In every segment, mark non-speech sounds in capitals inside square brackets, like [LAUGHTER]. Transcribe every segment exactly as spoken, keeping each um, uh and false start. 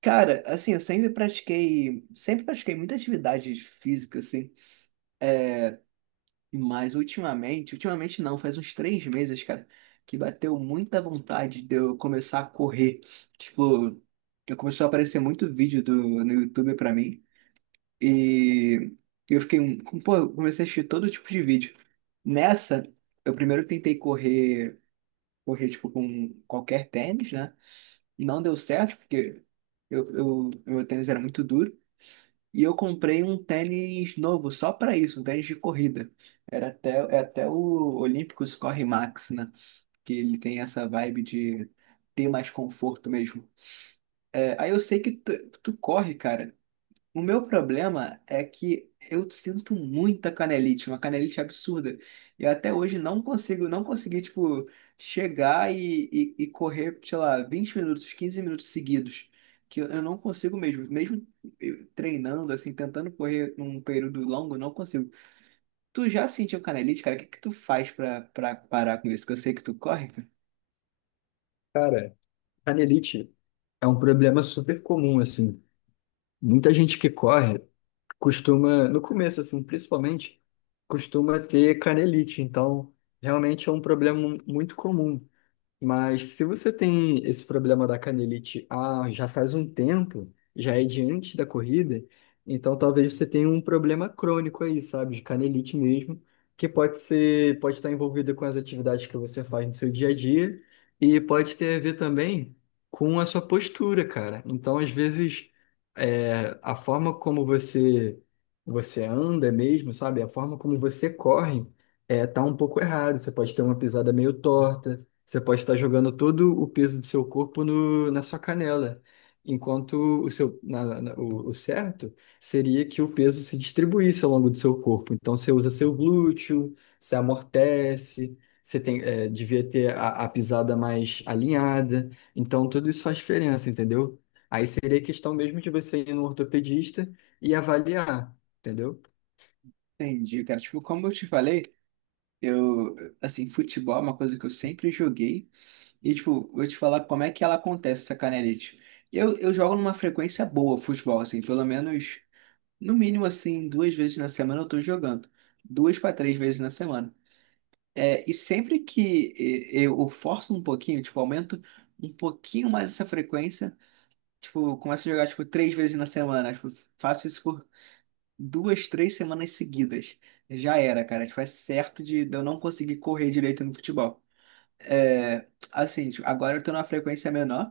Cara, assim, eu sempre pratiquei, sempre pratiquei muita atividade física, assim, mas ultimamente, ultimamente não, faz uns três meses, cara, que bateu muita vontade de eu começar a correr. Tipo, eu começou a aparecer muito vídeo do, no YouTube pra mim, e eu fiquei, um- pô, eu comecei a assistir todo tipo de vídeo. Nessa, eu primeiro tentei correr, correr, tipo, com qualquer tênis, né? Não deu certo, porque eu, eu, meu tênis era muito duro. E eu comprei um tênis novo só para isso, um tênis de corrida. Era até, é até o Olímpicos Corre Max, né? Que ele tem essa vibe de ter mais conforto mesmo. É, aí eu sei que tu, tu corre, cara. O meu problema é que eu sinto muita canelite, uma canelite absurda. E até hoje não consigo, não consegui, tipo, chegar e, e, e correr, sei lá, vinte minutos, quinze minutos seguidos. Que eu, eu não consigo mesmo. Mesmo eu treinando, assim, tentando correr num período longo, eu não consigo. Tu já sentiu canelite, cara? O que que tu faz pra, pra parar com isso? Que eu sei que tu corre, cara. Cara, canelite é um problema super comum, assim. Muita gente que corre costuma, no começo, assim, principalmente, costuma ter canelite. Então, realmente é um problema mu- muito comum. Mas se você tem esse problema da canelite ah, já faz um tempo, já é diante da corrida, então talvez você tenha um problema crônico aí, sabe, de canelite mesmo, que pode ser, pode estar envolvido com as atividades que você faz no seu dia a dia e pode ter a ver também com a sua postura, cara. Então, às vezes, é, a forma como você você anda mesmo, sabe, a forma como você corre, é, tá um pouco errado. Você pode ter uma pisada meio torta, você pode estar jogando todo o peso do seu corpo no, na sua canela, enquanto o seu, na- na- o, o certo seria que o peso se distribuísse ao longo do seu corpo. Então você usa seu glúteo, você amortece, você tem, eh, devia ter a, a pisada mais alinhada. Então tudo isso faz diferença, entendeu? Aí seria questão mesmo de você ir no ortopedista e avaliar, entendeu? Entendi, cara. Tipo, como eu te falei, eu, assim, futebol é uma coisa que eu sempre joguei. E, tipo, vou te falar como é que ela acontece, essa canelite. Eu, eu jogo numa frequência boa futebol, assim, pelo menos, no mínimo, assim, duas vezes na semana eu tô jogando. Duas para três vezes na semana. É, e sempre que eh, eu forço um pouquinho, tipo, aumento um pouquinho mais essa frequência, tipo, eu começo a jogar, tipo, três vezes na semana. Tipo, faço isso por duas, três semanas seguidas. Já era, cara. Tipo, é certo de, de eu não conseguir correr direito no futebol. É, assim, tipo, agora eu tô numa frequência menor.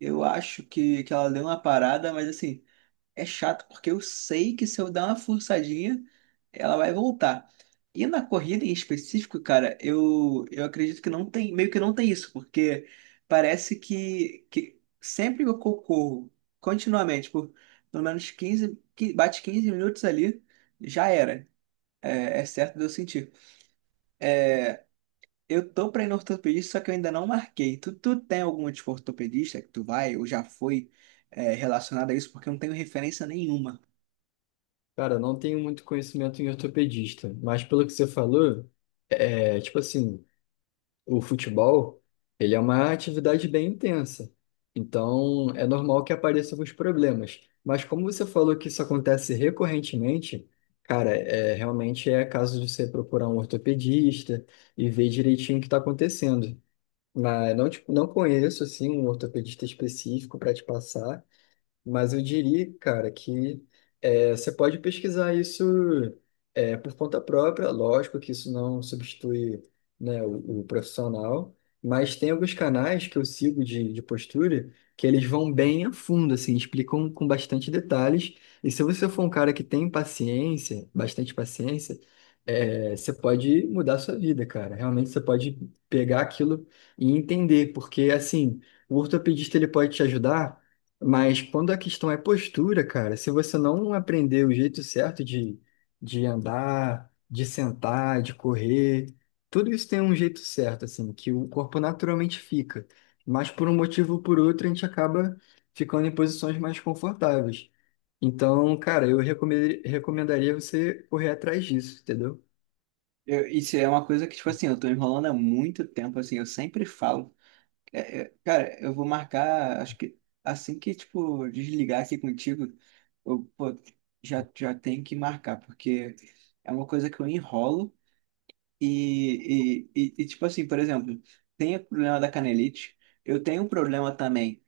Eu acho que, que ela deu uma parada, mas assim, é chato porque eu sei que se eu dar uma forçadinha, ela vai voltar. E na corrida em específico, cara, eu, eu acredito que não tem, meio que não tem isso, porque parece que, que sempre que eu corro continuamente, por pelo menos quinze que bate quinze minutos ali, já era. É, é certo de eu sentir. Eu tô pra ir no ortopedista, só que eu ainda não marquei. Tu, tu tem alguma tipo ortopedista que tu vai ou já foi é, relacionada a isso? Porque eu não tenho referência nenhuma. Cara, eu não tenho muito conhecimento em ortopedista, mas pelo que você falou, é tipo assim. O futebol, ele é uma atividade bem intensa. Então, é normal que apareçam os problemas. Mas como você falou que isso acontece recorrentemente, cara, é, realmente é caso de você procurar um ortopedista e ver direitinho o que está acontecendo. Mas não, tipo, não conheço, assim, um ortopedista específico para te passar. Mas eu diria, cara, que é, você pode pesquisar isso, é, por conta própria, lógico que isso não substitui, né, o, o profissional, mas tem alguns canais que eu sigo de, de postura que eles vão bem a fundo, assim, explicam com bastante detalhes. E se você for um cara que tem paciência, bastante paciência, é, você pode mudar a sua vida, cara. Realmente você pode pegar aquilo e entender, porque assim, o ortopedista ele pode te ajudar, mas quando a questão é postura, cara, se você não aprender o jeito certo de, de andar, de sentar, de correr, tudo isso tem um jeito certo, assim, que o corpo naturalmente fica. Mas por um motivo ou por outro, a gente acaba ficando em posições mais confortáveis. Então, cara, eu recomenda- recomendaria você correr atrás disso, entendeu? Eu- isso é uma coisa que, tipo assim, eu tô enrolando há muito tempo, assim, eu sempre falo. É, é, cara, eu vou marcar, acho que assim que, tipo, desligar aqui contigo, eu, pô, já, já tenho que marcar, porque é uma coisa que eu enrolo. E, e, e, e, tipo assim, por exemplo, tem o problema da canelite. Eu tenho um problema também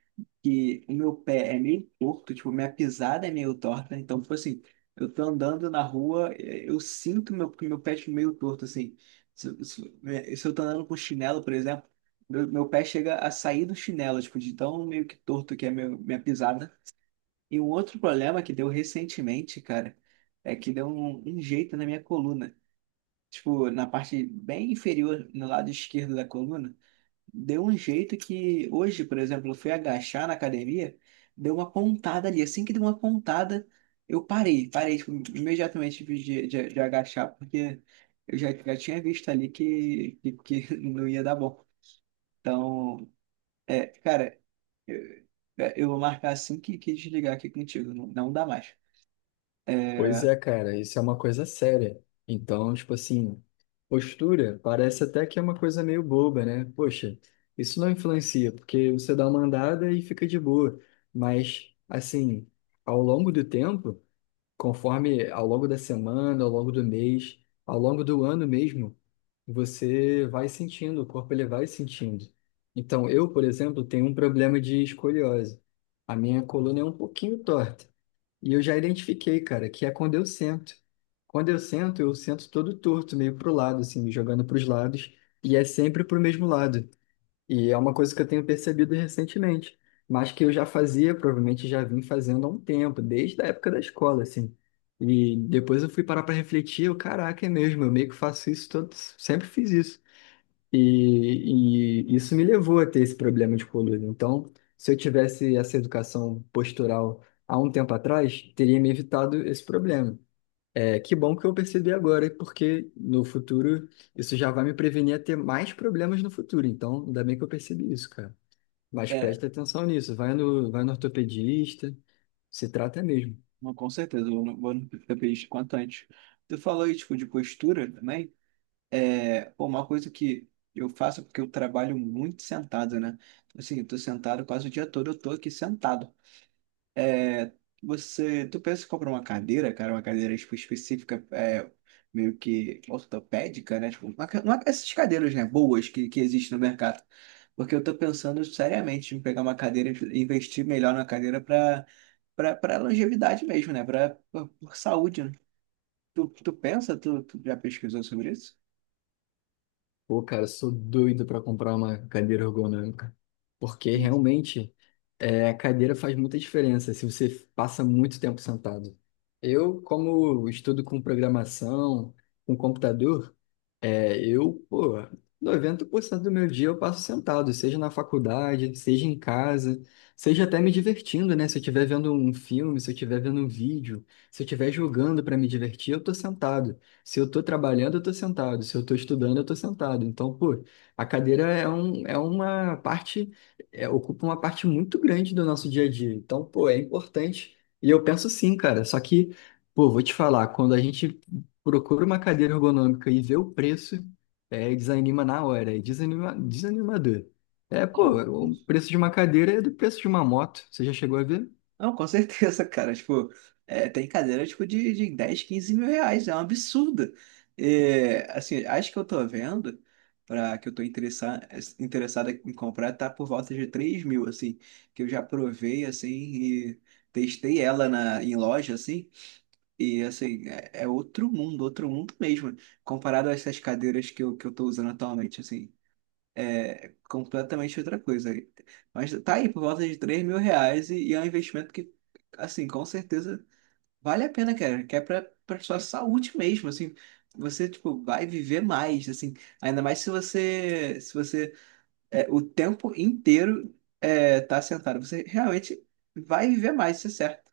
que o meu pé é meio torto, tipo, minha pisada é meio torta. Então, tipo assim, eu tô andando na rua, eh, eu sinto meu, que meu pé é tipo, meio torto, assim. Se, se, eh, se eu tô andando com chinelo, por exemplo, meu, meu pé chega a sair do chinelo, tipo, de tão meio que torto que é meu, minha pisada. E um outro problema que deu recentemente, cara, é que deu um um jeito na minha coluna, tipo, na parte bem inferior, no lado esquerdo da coluna, deu um jeito que hoje, por exemplo, eu fui agachar na academia, deu uma pontada ali. Assim que deu uma pontada, eu parei, parei, tipo, imediatamente, tipo, de, de, de agachar, porque eu já, já tinha visto ali que, que, que [LAUGHS] não ia dar bom. Então, é, cara, eu, é, eu vou marcar assim que, que desligar aqui contigo, não, não dá mais. Pois é é, cara, isso é uma coisa séria. Então, tipo assim, postura parece até que é uma coisa meio boba, né? Poxa, isso não influencia, porque você dá uma andada e fica de boa. Mas, assim, ao longo do tempo, conforme ao longo da semana, ao longo do mês, ao longo do ano mesmo, você vai sentindo, o corpo ele vai sentindo. Então, eu, por exemplo, tenho um problema de escoliose. A minha coluna é um pouquinho torta. E eu já identifiquei, cara, que é quando eu sento. Quando eu sento, eu sento todo torto, meio pro lado, assim, me jogando pros lados, e é sempre pro mesmo lado. E é uma coisa que eu tenho percebido recentemente, mas que eu já fazia, provavelmente já vim fazendo há um tempo, desde a época da escola, assim. E depois eu fui parar pra refletir, eu, caraca, é mesmo, eu meio que faço isso todo, sempre fiz isso. E, e isso me levou a ter esse problema de coluna. Então, se eu tivesse essa educação postural há um tempo atrás, teria me evitado esse problema. É, que bom que eu percebi agora, porque no futuro isso já vai me prevenir a ter mais problemas no futuro. Então, ainda bem que eu percebi isso, cara. Mas é presta atenção nisso. Vai no, vai no ortopedista, se trata mesmo. Não, com certeza, eu não- vou no P P I quanto antes. Tu falou aí, tipo, de postura também. É, pô, uma coisa que eu faço é porque eu trabalho muito sentado, né? Assim, eu tô sentado quase o dia todo, eu tô aqui sentado. É, você, tu pensa em comprar uma cadeira, cara, uma cadeira tipo, específica, é, meio que ortopédica, né? Tipo, uma, ca- uma- essas cadeiras, né, boas que, que existem no mercado. Porque eu tô pensando seriamente em pegar uma cadeira e investir melhor na cadeira para para longevidade mesmo, né? Para saúde, né? Tu, tu pensa, tu, tu já pesquisou sobre isso? Pô, cara, eu sou doido para comprar uma cadeira ergonômica, porque Isso. realmente é, a cadeira faz muita diferença se você passa muito tempo sentado. Eu, como estudo com programação, com computador, é, eu, pô, noventa por cento do meu dia eu passo sentado, seja na faculdade, seja em casa, seja até me divertindo, né? Se eu estiver vendo um filme, se eu estiver vendo um vídeo, se eu estiver jogando para me divertir, eu tô sentado. Se eu tô trabalhando, eu tô sentado. Se eu tô estudando, eu tô sentado. Então, pô, a cadeira é, um, é uma parte, é, ocupa uma parte muito grande do nosso dia a dia. Então, pô, é importante. E eu penso sim, cara. Só que, pô, vou te falar, quando a gente procura uma cadeira ergonômica e vê o preço, é, desanima na hora, é desanima, desanimador. É, pô, Como? o preço de uma cadeira é do preço de uma moto. Você já chegou a ver? Não, com certeza, cara. Tipo, é, tem cadeira tipo, de, de dez quinze mil reais. É um absurdo. É, assim, acho que eu tô vendo, para que eu tô interessado, interessado em comprar, tá por volta de três mil, assim. Que eu já provei, assim, e testei ela na, em loja, assim. E, assim, é, é outro mundo, outro mundo mesmo. Comparado a essas cadeiras que eu, que eu tô usando atualmente, assim. É completamente outra coisa. Mas tá aí, por volta de três mil reais e, e é um investimento que, assim, com certeza vale a pena, cara. Que é pra, pra sua saúde mesmo, assim. Você, tipo, vai viver mais, assim. Ainda mais se você, se você é, o tempo inteiro, é, tá sentado. Você realmente vai viver mais, isso é certo.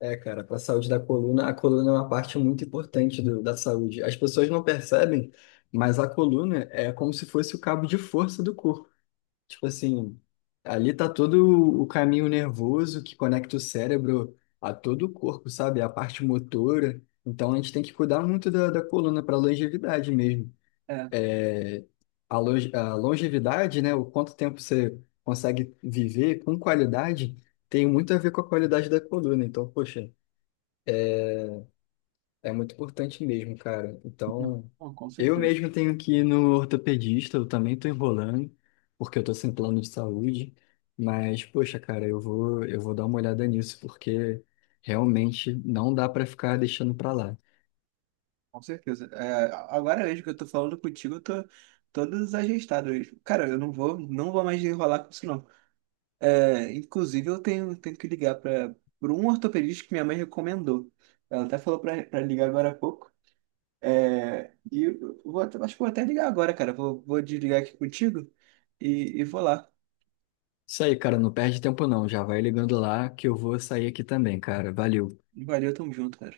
É, cara, para a saúde da coluna, a coluna é uma parte muito importante do- da saúde. As pessoas não percebem, mas a coluna é como se fosse o cabo de força do corpo. Tipo assim, ali tá todo o caminho nervoso que conecta o cérebro a todo o corpo, sabe? A parte motora. Então a gente tem que cuidar muito da, da coluna para longevidade mesmo. É, É, a, longe- a longevidade, né? O quanto tempo você consegue viver com qualidade tem muito a ver com a qualidade da coluna. Então, poxa. É muito importante mesmo, cara. não, Então, não, com eu certeza. mesmo tenho que ir no ortopedista, eu também tô enrolando, porque eu tô sem plano de saúde. Mas, poxa, cara, eu vou, eu vou dar uma olhada nisso, porque realmente não dá pra ficar deixando pra lá. Com certeza. É, agora mesmo que eu tô falando contigo, eu tô todo desajeitado hoje. Cara, eu não vou, não vou mais enrolar com isso, não. É, inclusive, eu tenho, tenho que ligar para por um ortopedista que minha mãe recomendou. Ela até falou para ligar agora há pouco. É, e eu vou, até- acho que vou até ligar agora, cara. Vou, vou desligar aqui contigo e, e vou lá. Isso aí, cara, não perde tempo não. Já vai ligando lá que eu vou sair aqui também, cara. Valeu. Valeu, tamo junto, cara.